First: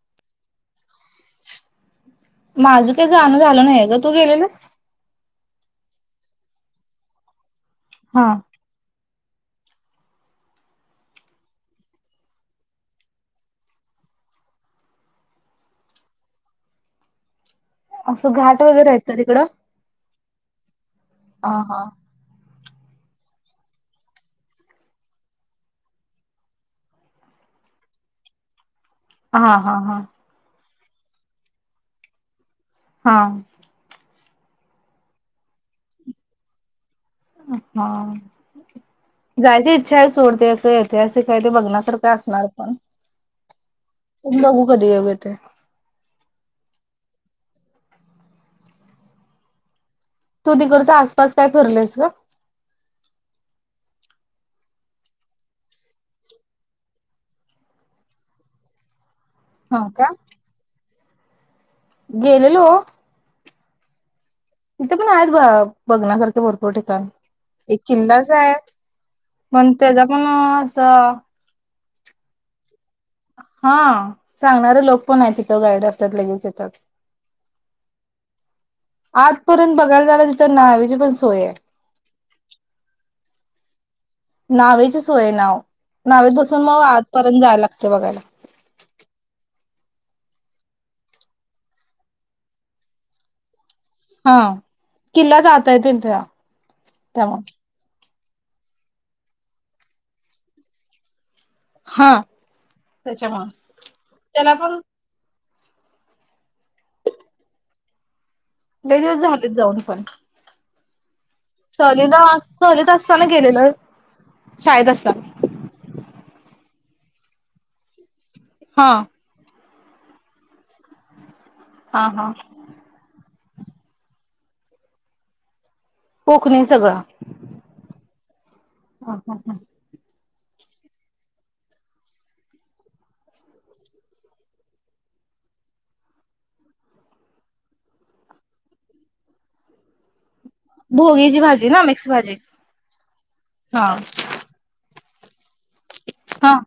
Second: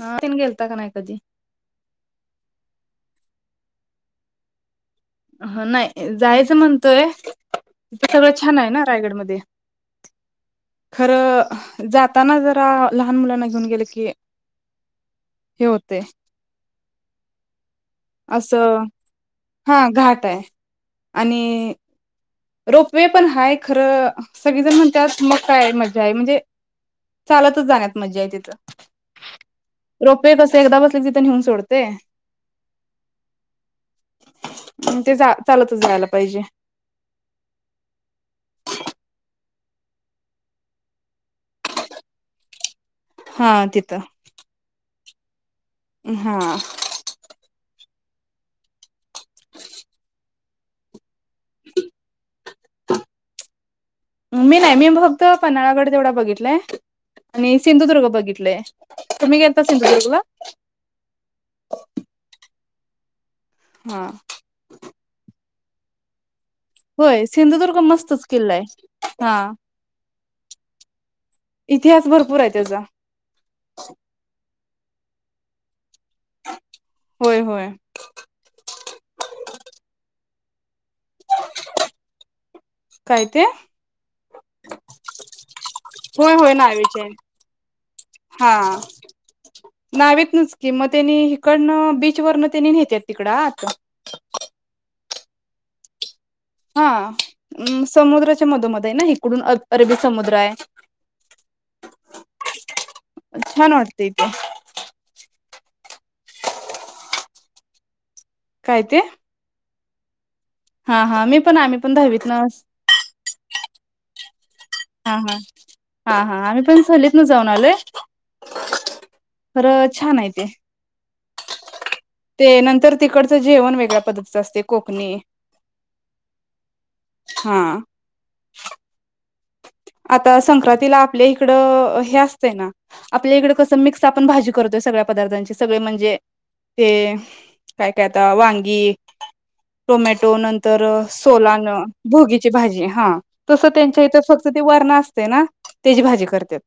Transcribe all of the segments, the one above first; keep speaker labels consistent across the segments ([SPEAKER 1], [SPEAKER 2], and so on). [SPEAKER 1] हा. गेलता का नाही कधी-
[SPEAKER 2] माझं काही जाणं झालं नाही ग, तू गेलेलीस.
[SPEAKER 1] ह नाही जायचं म्हणतोय
[SPEAKER 2] हा
[SPEAKER 1] सगळं छान आहे ना रायगडमध्ये- [inaudible] खरं जाताना जरा लहान मुलांना घेऊन गेले की हे होते
[SPEAKER 2] असं घाट वगैरे आहेत का तिकडं?
[SPEAKER 1] हा घाट आहे
[SPEAKER 2] अ
[SPEAKER 1] आणि
[SPEAKER 2] हा
[SPEAKER 1] रोपवे पण हाय खरं सगळीजण म्हणत्यात मग काय मजा आहे म्हणजे चालतच जाण्यात मजा आहे तिथं
[SPEAKER 2] हा हा हा
[SPEAKER 1] रोपवे कस एकदा बस तिथं नेऊन सोडते
[SPEAKER 2] हा
[SPEAKER 1] मंग ते जा चालतच जायला पाहिजे
[SPEAKER 2] हा जायची इच्छा आहे सोड ते असं ऐतिहासिक आहे ते बघण्यासारखं असणार पण
[SPEAKER 1] हा तिथ
[SPEAKER 2] उम्म बघू कधी येवेत ते
[SPEAKER 1] हा [inaudible]
[SPEAKER 2] तू तिकडचा आस कस काय फरलयस ग
[SPEAKER 1] मी नाही मी फक्त पन्हाळगड तेवढा बघितलाय. आणि सिंधुदुर्ग बघितलंय. तुम्ही गेलता
[SPEAKER 2] हो का
[SPEAKER 1] सिंधुदुर्ग ला?
[SPEAKER 2] गेलेलो
[SPEAKER 1] हा
[SPEAKER 2] तिथे पण आहेत ब बघण्यासारखे भर हो ठिकाण
[SPEAKER 1] होय सिंधुदुर्ग
[SPEAKER 2] एक
[SPEAKER 1] मस्तच
[SPEAKER 2] किल्लाच आहे
[SPEAKER 1] किल्ला हा.
[SPEAKER 2] पण त्याचा पण अ असं
[SPEAKER 1] इतिहास भरपूर आहे त्याचा
[SPEAKER 2] हा सांगणारंलोक पण आहे तिथं गाईडर. त्यात लगेच येतात.
[SPEAKER 1] होय होय
[SPEAKER 2] आतपर्यंत बघायला जायला तर नावेची पण सोय आहे.
[SPEAKER 1] काय ते
[SPEAKER 2] नावेची सोय आहे नाहो. नावेत
[SPEAKER 1] होय होय
[SPEAKER 2] बसून मग
[SPEAKER 1] नावेचे आहे.
[SPEAKER 2] आतपर्यंत जाय लागते बघायला.
[SPEAKER 1] नावेतनचकी मग त्यानी हिकडंन बीचवरन त्यानी नेत्यात तिकडं आ आता
[SPEAKER 2] हा किल्ला जातय तिथं
[SPEAKER 1] हा अम्म समुद्र मधोमध आहे ना, हिकडून अर अरबी समुद्र आहे.
[SPEAKER 2] हा
[SPEAKER 1] छान
[SPEAKER 2] त्याच्यामुळे
[SPEAKER 1] वाटते इथे
[SPEAKER 2] त्याला पण
[SPEAKER 1] काय ते
[SPEAKER 2] लई दिवस झालेत जाऊन पण
[SPEAKER 1] हा हा मी पण आम्ही पण
[SPEAKER 2] सहलीला
[SPEAKER 1] दहावीत ना
[SPEAKER 2] सलीत असताना गेलेल.
[SPEAKER 1] हा हा, हा हा आम्ही पण सलीत न जाऊन आलोय.
[SPEAKER 2] हा.
[SPEAKER 1] खरं छान आहे ते.
[SPEAKER 2] हा हा
[SPEAKER 1] ते नंतर तिकड जेवण वेगळ्या पद्धतीच असतय कोकणी.
[SPEAKER 2] कोकणी सगळं,
[SPEAKER 1] हा
[SPEAKER 2] हा. [unintelligible]
[SPEAKER 1] आता संक्रांतीला आपल्या इकडं हे असतय ना आपल्या इकड कस मिक्स आपण भाजी करतोय सगळ्या पदार्थांची सगळे म्हणजे ते काय काय आता वांगी, टोमॅटो नंतर
[SPEAKER 2] भोगीची
[SPEAKER 1] सोलान
[SPEAKER 2] भाजी ना मिक्स
[SPEAKER 1] भोगीची भाजी हा तस
[SPEAKER 2] हा
[SPEAKER 1] त्यांच्या इथ फक्त पण असतय ना. तेजी भाजी
[SPEAKER 2] हा
[SPEAKER 1] करत्यात.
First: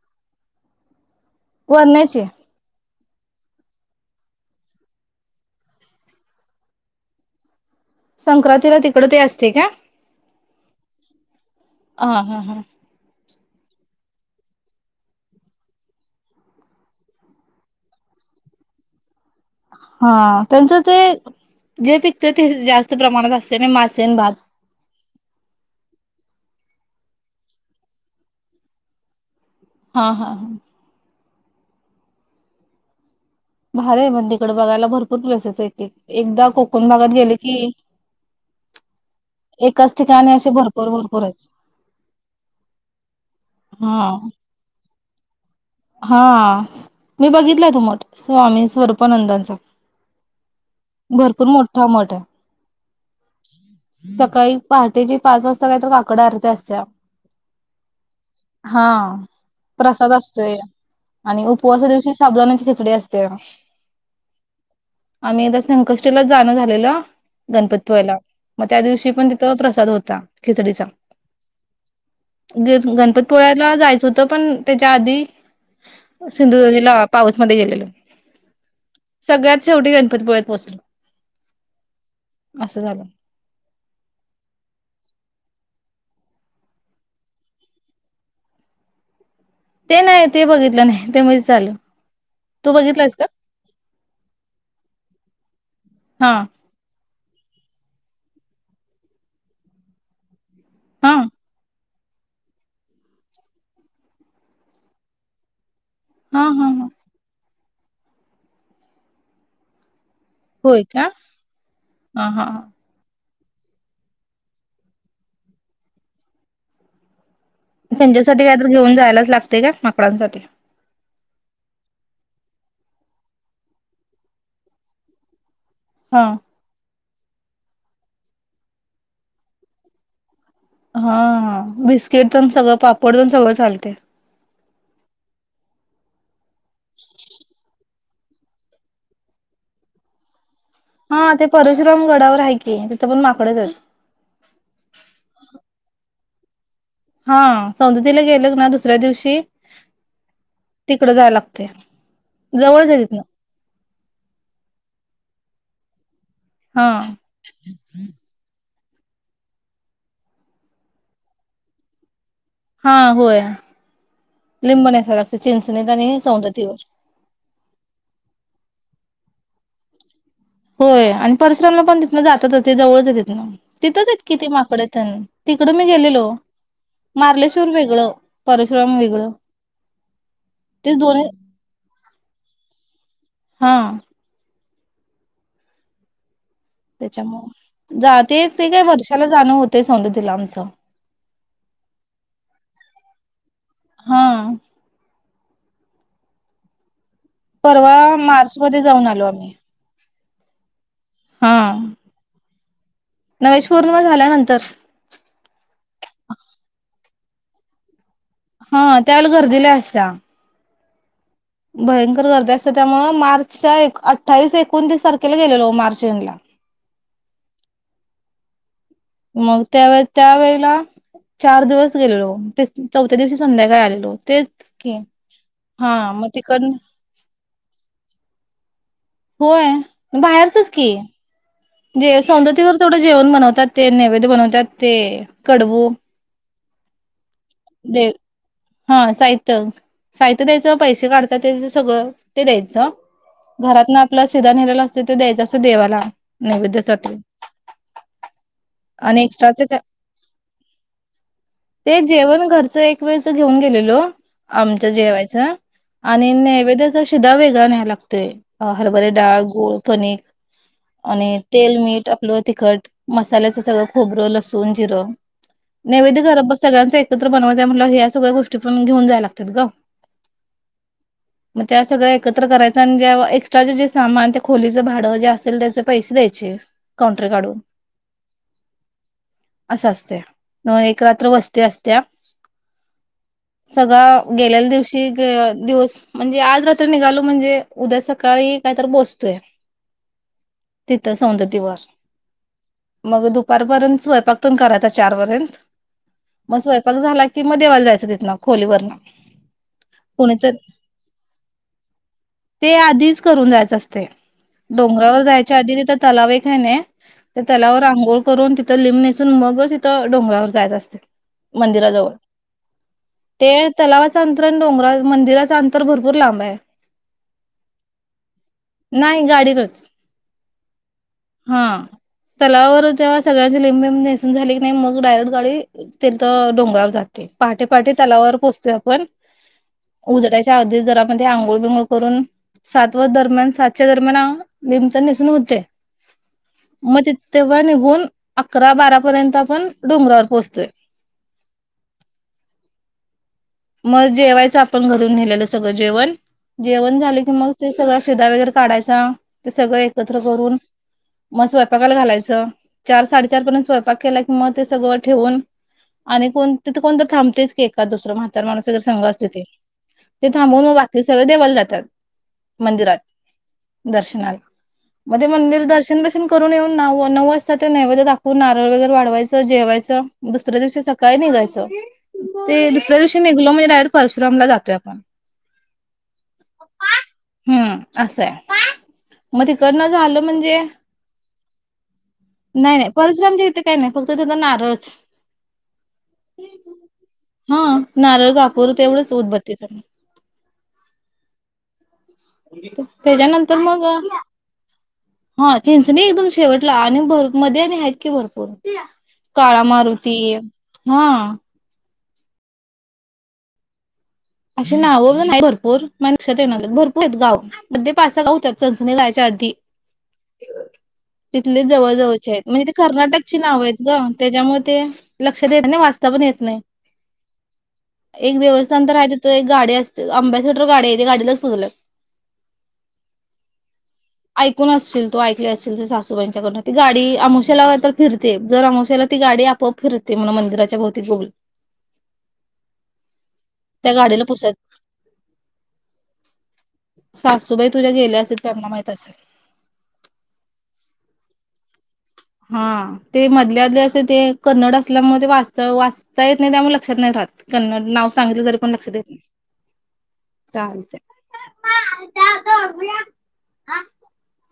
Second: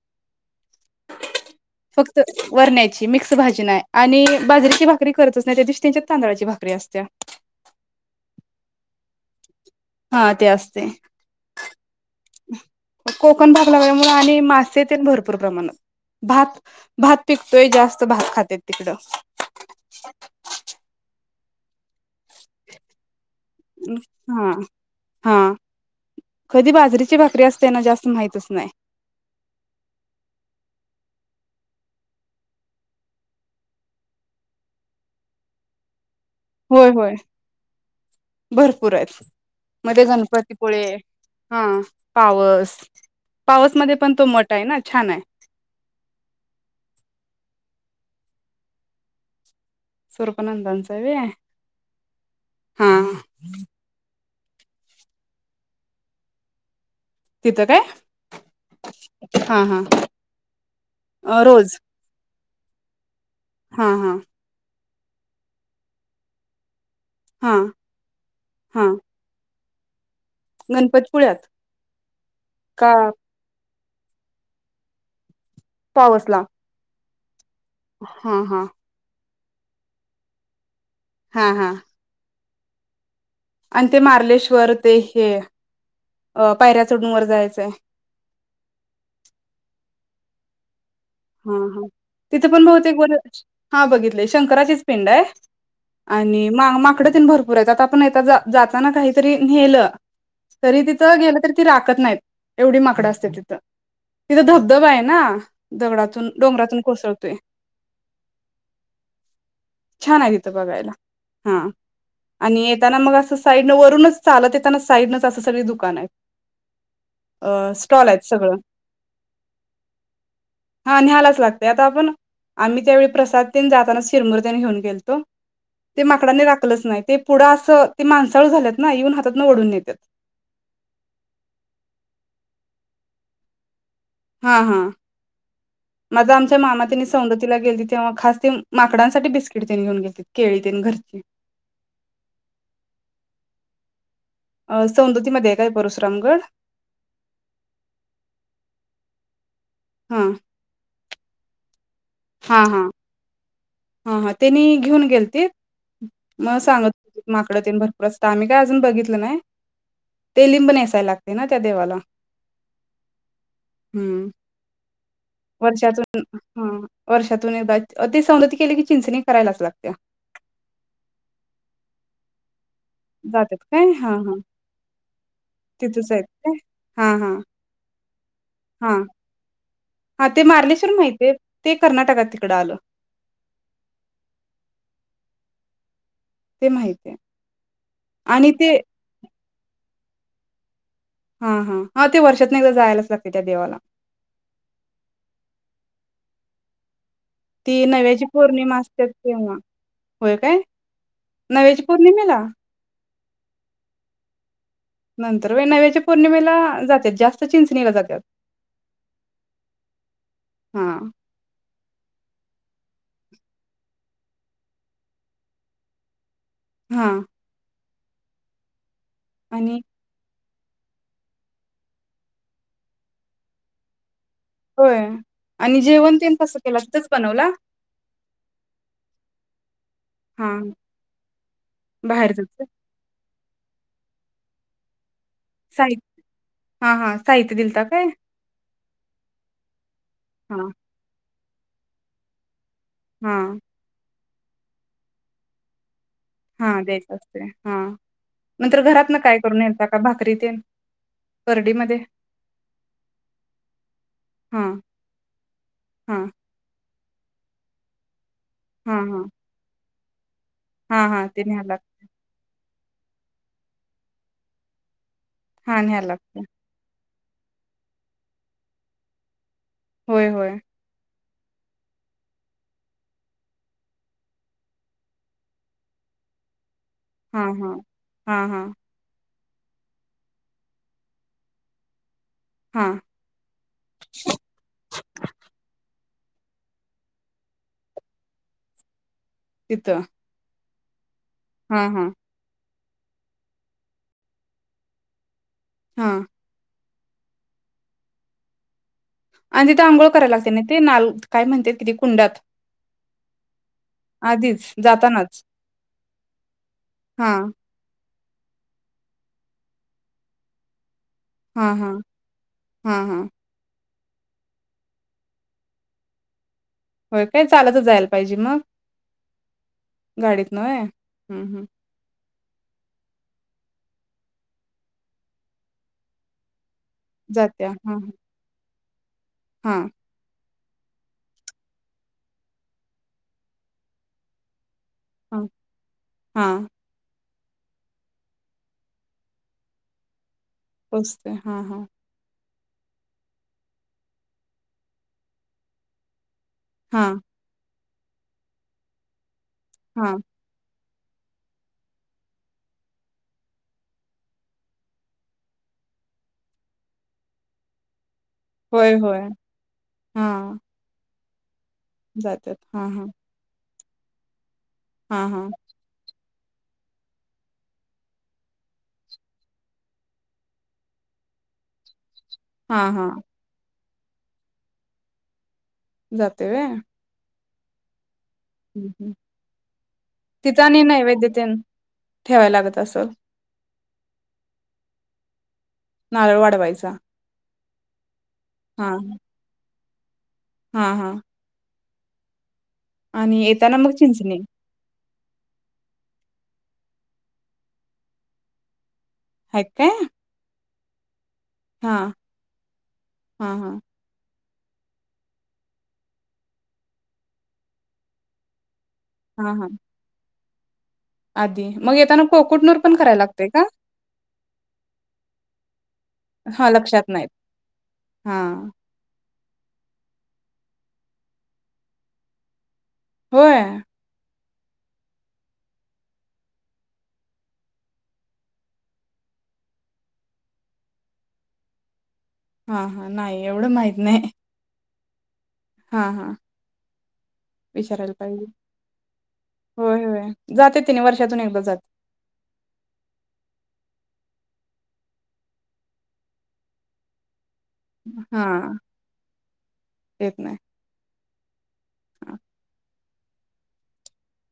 [SPEAKER 1] फक्त
[SPEAKER 2] वरण्याची
[SPEAKER 1] वरण्या मिक्स भाजी नाय आणि बाजरीची भारी करतच नाही त्या दिवशी त्यांच्यात तांदळाची भाकरी असत्या.
[SPEAKER 2] संक्रांतीला तिकड ते असतय का?
[SPEAKER 1] हा ते असतय.
[SPEAKER 2] ह हा हा.
[SPEAKER 1] कोकण भाग लागल्यामुळे आणि मासे तेन भरपूर प्रमाणात भात, भात पिकतोय जास्त भात खात्यात तिकडं.
[SPEAKER 2] हा त्यांचं ते जे पिकतं ते जास्त प्रमाणात असते नय मासे आणि भात.
[SPEAKER 1] हा हा, कधी बाजरीची भाकरी असते ना जास्त माहितच नाही
[SPEAKER 2] हा हा हा. भारी आहे म तिकड बघायला भरपूर प्लेसेस आहेेत की.
[SPEAKER 1] होय होय, भरपूर आहेत म
[SPEAKER 2] एकाच
[SPEAKER 1] ते
[SPEAKER 2] ठिकाणी असे
[SPEAKER 1] गणपतीपुळे
[SPEAKER 2] भरपूर भरपूर आहेत.
[SPEAKER 1] हा पावस पावसमध्ये पण तो
[SPEAKER 2] हा
[SPEAKER 1] मठ आहे ना. छान आहे.
[SPEAKER 2] हा, मी बघितलंय तो मठ स्वामी स्वरूपानंदांचा.
[SPEAKER 1] स्वरूपानंदांचा आहे व्हय
[SPEAKER 2] भरपूर मोठा मठ आहे
[SPEAKER 1] हा
[SPEAKER 2] [unintelligible] काही पहाटेची पाच वाजता काही तर काकड आरती असत्या.
[SPEAKER 1] तिथं काय
[SPEAKER 2] हा
[SPEAKER 1] हा
[SPEAKER 2] प्रसाद असतोय
[SPEAKER 1] हा
[SPEAKER 2] आणि
[SPEAKER 1] रोज
[SPEAKER 2] उपवासा दिवशी साबुदाण्याची खिचडी अस
[SPEAKER 1] हा हा.
[SPEAKER 2] आम्ही एकदा संकष्टीलाच जाणं झालेलं.
[SPEAKER 1] हा
[SPEAKER 2] गणपती मग त्या
[SPEAKER 1] हा
[SPEAKER 2] दिवशी प्रसाद होता खिचडीचा
[SPEAKER 1] गणपतीपुळ्यात
[SPEAKER 2] ग
[SPEAKER 1] का
[SPEAKER 2] गणपतपुळ्याला जायच होत पण त्याच्या आधी
[SPEAKER 1] पावसला
[SPEAKER 2] सिंधुदुर्ग हेला
[SPEAKER 1] हा हा
[SPEAKER 2] सगळ्यात शेवटी गणपतीपुळ्यात बसलो
[SPEAKER 1] हा हा
[SPEAKER 2] असं झालं
[SPEAKER 1] आणि ते मार्लेश्वर ते हे अ पायऱ्या चढून जायचंय
[SPEAKER 2] ते नाही ते बघितलं नाही ते मधीच
[SPEAKER 1] हा
[SPEAKER 2] आलं.
[SPEAKER 1] हा तिथे पण
[SPEAKER 2] तू
[SPEAKER 1] बहते ब
[SPEAKER 2] बघितलास का?
[SPEAKER 1] हा बघितले शंकराचीच पिंड आहे
[SPEAKER 2] हा
[SPEAKER 1] आणि माकड भरपूर आहेतण जाताना काहीतरी नेलं तरी
[SPEAKER 2] हा
[SPEAKER 1] तिथं गेलं तरी ती रा टाकत नाहीत एवढी माकडं असते तिथं तिथं धबधबा आहे ना दगडातून
[SPEAKER 2] हा हा
[SPEAKER 1] डोंगरातून
[SPEAKER 2] हा
[SPEAKER 1] कोसळतोय छान आहे तिथं
[SPEAKER 2] होय
[SPEAKER 1] बघायला
[SPEAKER 2] का?
[SPEAKER 1] हा
[SPEAKER 2] हा हा
[SPEAKER 1] आणि
[SPEAKER 2] हा
[SPEAKER 1] येताना मग अस साईड न वरूनच चालत येताना साईडनच असं सगळी दुकान आहेत अ स्टॉल आहेत
[SPEAKER 2] त्यांच्यासाठी काय
[SPEAKER 1] सगळं
[SPEAKER 2] तर घेऊन जायलाच लागते का माकडांसाठी
[SPEAKER 1] हा निहालाच लागतय आता आपण आम्ही त्यावेळी प्रसादन जातानाच शिरमूरतेने घेऊन गेलतो ते
[SPEAKER 2] हा
[SPEAKER 1] माकडाने राकलंच नाही ते पुढं असं ते माणसाळ झाल्यात ना इवन हातातून ओढून येतात
[SPEAKER 2] हा बिस्किट पण सगळं पापड पण सगळं चालते
[SPEAKER 1] हा हा मझमच मामा त्यांनी सौंदतीला गेलतीत तेव्हा खास ते माकडांसाठी बिस्किट तनी घेऊन घेलतील
[SPEAKER 2] हा ते परशुराम गडावर आहे की तिथं पण माकडच आहेत
[SPEAKER 1] अ सौंदतीमध्येध्ये आहे काय परशुरामगड
[SPEAKER 2] हा सौंदतीला गेल ना दुसऱ्या दिवशी
[SPEAKER 1] हा
[SPEAKER 2] तिकडं जाय लाग ओके
[SPEAKER 1] हा हा
[SPEAKER 2] जवळच आहेतिथं न
[SPEAKER 1] हा हा त्यांनी घेऊन गेलतीत मग
[SPEAKER 2] हा
[SPEAKER 1] सांगत माकड तेन भरूरचं आम् काय बघ नाही ते लिंब नेसायला लागते. ना त्या देवाला
[SPEAKER 2] हा होय
[SPEAKER 1] ह
[SPEAKER 2] लिंबन यायला लागतंय चिंचणीत आणि
[SPEAKER 1] वर्षातून हा
[SPEAKER 2] सौंदतीवर.
[SPEAKER 1] वर्षातून एकदा ते सज चिंच करायलाच लागते.
[SPEAKER 2] होय आणि परसराम पण तिथन जातातच. ते जवळच येतेत ना
[SPEAKER 1] जात्यात काय
[SPEAKER 2] तिथंच
[SPEAKER 1] हा
[SPEAKER 2] येत कि
[SPEAKER 1] हा
[SPEAKER 2] ते माकडडे ण तिकडं मी
[SPEAKER 1] तिथंच आहेत
[SPEAKER 2] गेलेलो
[SPEAKER 1] काय हा हा
[SPEAKER 2] मार्लेश्वर वेगळं
[SPEAKER 1] हा
[SPEAKER 2] परशुराम वेगळं
[SPEAKER 1] हा ते मारलेश्वर
[SPEAKER 2] ते
[SPEAKER 1] माहित
[SPEAKER 2] दोन्ही
[SPEAKER 1] आहे ते कर्नाटकात तिकड आलं.
[SPEAKER 2] हा
[SPEAKER 1] ते माहितीये
[SPEAKER 2] त्याच्यामुळे ते काय वर्षाला जाणं होत. ते सौंदत्ती आमचं
[SPEAKER 1] हा हा हा ते वर्षात एकदा जायलाच लागते त्या देवाला
[SPEAKER 2] हा
[SPEAKER 1] ती
[SPEAKER 2] परवा
[SPEAKER 1] नव्याची
[SPEAKER 2] मार्च
[SPEAKER 1] पौर्णिमा
[SPEAKER 2] मध्ये
[SPEAKER 1] असते
[SPEAKER 2] जाऊन आलो. आम्ही
[SPEAKER 1] तेव्हा. होय काय
[SPEAKER 2] हा
[SPEAKER 1] नव्याची पौर्णिमेला
[SPEAKER 2] नवेश पूर्ण झाल्यानंतर
[SPEAKER 1] नंतर व नव्याच्या पौर्णिमेला जातात जास्त चिंचनेला जात
[SPEAKER 2] हा त्यावेळेला गर्दी लय असतीया.
[SPEAKER 1] हा
[SPEAKER 2] भयंकर गर्दी असतं त्यामुळ मार्चच्या अठ्ठावीस एकोणतीस तारखेला गेलेलो मार्च एंडला
[SPEAKER 1] हा
[SPEAKER 2] मग त्या वेळेत त्या वेळेत तुला चार दिवस गेलेलो चौथ्या दिवशी संध्याकाळ आलेलो. तेच की
[SPEAKER 1] होय आणि
[SPEAKER 2] हा
[SPEAKER 1] जेवण
[SPEAKER 2] मग
[SPEAKER 1] तेन कस
[SPEAKER 2] तिकडन
[SPEAKER 1] केलं तिथंच बनवलं.
[SPEAKER 2] होय बाहेरचच
[SPEAKER 1] हां,
[SPEAKER 2] की जेव
[SPEAKER 1] बाहेर
[SPEAKER 2] सौंदत्ती
[SPEAKER 1] जायचं.
[SPEAKER 2] वर तेवढं जेवण बनवतात ते नैवेद्य बनवतात. ते कडवू
[SPEAKER 1] साहि हां, हां. साहित्य दिलता काय?
[SPEAKER 2] दे हा साहित्य साहित्य
[SPEAKER 1] हां,
[SPEAKER 2] द्यायचं पैसे काढत. त्याच सगळं ते द्यायचं.
[SPEAKER 1] हां.
[SPEAKER 2] घरात ना आपला सिदा नेलेला असतो तो द्यायचा. देवाला नैवेद
[SPEAKER 1] हां, द्यायचं असतंय. हां. नंतर घरातनं
[SPEAKER 2] आणि
[SPEAKER 1] काय करून
[SPEAKER 2] एक्स्ट्राच का
[SPEAKER 1] नेलता भाकरी तेन करडीमध्ये?
[SPEAKER 2] ते जेवण घरच एक वेळेच घेऊन गेलेलो.
[SPEAKER 1] हां,
[SPEAKER 2] आमच्या जेवायच
[SPEAKER 1] हां.
[SPEAKER 2] आणि नैवेद्य शिदा वेगळा मिळायला लागतोय. अ
[SPEAKER 1] हां,
[SPEAKER 2] हरभरी
[SPEAKER 1] हां.
[SPEAKER 2] डाळ गोळ कनेक
[SPEAKER 1] हां, हां.
[SPEAKER 2] आणि
[SPEAKER 1] ते न्यायला
[SPEAKER 2] तेल,
[SPEAKER 1] लाग
[SPEAKER 2] मीठ आपलं तिखट मसाल्याचं सगळं खोबरं, लसूण, जिरं
[SPEAKER 1] हां, न्यायला
[SPEAKER 2] नैवेद्य खर
[SPEAKER 1] लागतं.
[SPEAKER 2] बस सगळ्यांच एक कायतर बनवायच म्हटल्यावर ह्या सगळ्या गोष्टी घेऊन जाव्या लागातात गं.
[SPEAKER 1] होय होय
[SPEAKER 2] मग त्या सगळं एकत्र करायचं आणि जे एक्स्ट्राचे जे सामान त्या खोलीचं भाडं जे असेल त्याच पैसे द्यायचे. काउंटर
[SPEAKER 1] हा
[SPEAKER 2] काढून
[SPEAKER 1] हम् हा हा
[SPEAKER 2] असं असते न एक रात्र वस्ती असत्या.
[SPEAKER 1] हा
[SPEAKER 2] सगळा गेलेल्या दिवशी दिवस म्हणजे आज रात्र निघालो म्हणजे उद्या सकाळी कायतर पोहच
[SPEAKER 1] तिथं, हा
[SPEAKER 2] सौंदतीवर
[SPEAKER 1] हा
[SPEAKER 2] मग दुपारपर्यंत स्वयंपाक पण करायचा चारपर्यंत
[SPEAKER 1] हा
[SPEAKER 2] मग स्वय पाक झाला की देवाला जायचं तिथं खोलीवरन
[SPEAKER 1] आणि तिथे आंघोळ करायला लागते ना ते नाल काय म्हणते किती कुंडात
[SPEAKER 2] ते आधीच करून जायचं अस ते
[SPEAKER 1] आधीच
[SPEAKER 2] डोंगरावर
[SPEAKER 1] जातानाच
[SPEAKER 2] जायच. आधी तिथं तलाव एक आहे नाही.
[SPEAKER 1] हा
[SPEAKER 2] त्या तलावावर आं गोळ करून तिथं लिंब नेसून मगच तिथं डोंगरावर जायच असते.
[SPEAKER 1] हा हा
[SPEAKER 2] मंदिराजवळ
[SPEAKER 1] हा हा
[SPEAKER 2] ते तलावाचं अंतर आणि डोंगरा मंदिराचा अंतर भरपूर लांब आहे.
[SPEAKER 1] होय काय चालत जायला पाहिजे मग
[SPEAKER 2] नाही गाडीनच
[SPEAKER 1] गाडीत होय हम्म हम्म
[SPEAKER 2] हा. तलावावर जेव्हा सगळ्यांची लिंब बिंब नेसून झाले की नाही मग डायरेक्ट गाडी तेथं डोंगरावर जाते पहाटे
[SPEAKER 1] जात्या
[SPEAKER 2] पहाटे
[SPEAKER 1] हा
[SPEAKER 2] तलावावर पोहचते. पण
[SPEAKER 1] हा
[SPEAKER 2] उजडायच आधीच जरामध्ये आंघोळ बिघोळ करून सातव दरम्यान सातच्या दरम्यान लिंब तेन नेसुण
[SPEAKER 1] हा
[SPEAKER 2] होते.
[SPEAKER 1] हा
[SPEAKER 2] मग तिथ तेव्हा निघून अकरा बारा पर्यंत आपण डोंगरावर पोहोचतो
[SPEAKER 1] बस्ते हा हा
[SPEAKER 2] मग जेवायचं आपण घरून नेलेलं सगळं जेवण जेवण
[SPEAKER 1] हा
[SPEAKER 2] झाले क मग ते'--' सगळा शिदा वगैरे काढायचा ते सगळं
[SPEAKER 1] हा
[SPEAKER 2] एकत्र करून'--' मग स्वयंपाकाला घालायचं चार साडेचार पर्यंत स्वयंपाक केला की मग ते सगळं ठेवून आणि कोण तिथं कोणतर थांबतेच की एका दुसरं म्हातारा तर माणस वगैरे [unintelligible]
[SPEAKER 1] होय
[SPEAKER 2] संघ
[SPEAKER 1] होय
[SPEAKER 2] असते ते थांबवून मग बाकीच सगळं देवाला [unintelligible]
[SPEAKER 1] जात्यात हा
[SPEAKER 2] मंदिरात
[SPEAKER 1] हा
[SPEAKER 2] दर्शनाला
[SPEAKER 1] हा
[SPEAKER 2] मध्येे
[SPEAKER 1] हा
[SPEAKER 2] मंदिर दर्शन ब'--' करून येऊन न - नऊ वाजता ते नैववेद्य दाखून नारळ वगैरे वाढवायचं जेवायचं दुसऱ्या दिवशी सकाळी निघायचं ते [inaudible]
[SPEAKER 1] हा
[SPEAKER 2] दुसऱ्या
[SPEAKER 1] हा
[SPEAKER 2] दिवशी'--' - डायरेक्ट परशुरामला जातोय आपण
[SPEAKER 1] जातोय होय
[SPEAKER 2] हम्म असाय
[SPEAKER 1] - तिथ आणि नैवेद्यतेन ठेवाय लागत
[SPEAKER 2] नाही नाही
[SPEAKER 1] अस
[SPEAKER 2] परशुरामच्या इथे काही नाही फक्त तिथ नारळच
[SPEAKER 1] नारळ
[SPEAKER 2] हम
[SPEAKER 1] वाढवायचा
[SPEAKER 2] [unintelligible] हा नारळ'--' दाखवतो
[SPEAKER 1] हा
[SPEAKER 2] तेवढंच उद्बत्ते [unintelligible]
[SPEAKER 1] हा हा
[SPEAKER 2] [inaudible]
[SPEAKER 1] आणि
[SPEAKER 2] त्याच्यानंतर
[SPEAKER 1] येताना
[SPEAKER 2] मग
[SPEAKER 1] चिंचणी
[SPEAKER 2] हा चिंचणी एकदम शेवटला आणि भर - मध्ये आणि आहेत की भरपूर [inaudible] काळा
[SPEAKER 1] आहेत काय?
[SPEAKER 2] मारुती हा
[SPEAKER 1] हा हा हा
[SPEAKER 2] अशी नाव [inaudible] वरून हाईत -भरपूर माझ्या लक्षात येईना झाल्यात भरपूर आहेत गाव तरी पाच-सहा गाव होतात आम्ही जायच्या आधी
[SPEAKER 1] हा हा
[SPEAKER 2] हे [unintelligible] तिथले
[SPEAKER 1] आधी मग येताना
[SPEAKER 2] जवळजवळचे आहेत म्हणजे ते
[SPEAKER 1] कोकुटनूर पण करायला
[SPEAKER 2] कर्नाटकची
[SPEAKER 1] लागतय
[SPEAKER 2] नाव
[SPEAKER 1] का?
[SPEAKER 2] आहेत ग त्याच्यामुळे ते लक्षात येत नाही वाचता पण येत नाही
[SPEAKER 1] हा लक्षात नाहीत
[SPEAKER 2] एक
[SPEAKER 1] हा
[SPEAKER 2] देवस्थान तर हाय त्याचं'--' तो एक गाडी असते आंबेसिटर गाडी आहे त्या गाडीला पुजलोय
[SPEAKER 1] होय
[SPEAKER 2] ऐकून असतील तो ऐकले असेल सासूबाईंच्याकडन ती गाडी आमोश्याला तर फिरते जर आमोश्याला ती गाडी आपोआप फिरते म्हणून मंदिराच्या भोवती गोल
[SPEAKER 1] हा हा नाही एवढं
[SPEAKER 2] त्या
[SPEAKER 1] माहिती
[SPEAKER 2] गाडीला
[SPEAKER 1] नाही
[SPEAKER 2] पुजतात
[SPEAKER 1] हा हा
[SPEAKER 2] सासूबाई तुझ्या
[SPEAKER 1] विचारायला
[SPEAKER 2] गेल्या असतील
[SPEAKER 1] पाहिजे
[SPEAKER 2] त्यांना माहित असेल
[SPEAKER 1] होय होय जातात त्यांनी वर्षातून एकदा जातात
[SPEAKER 2] हा ते मधल्याध असं ते कन्नड असल्यामुळे ते वाच वाचता येत नाही त्यामुळे लक्षात नाही राहत कन्नड नाव सांगितलं
[SPEAKER 1] हा
[SPEAKER 2] तरी पण लक्षात देत नाही
[SPEAKER 1] येत नाही
[SPEAKER 2] चालचं हा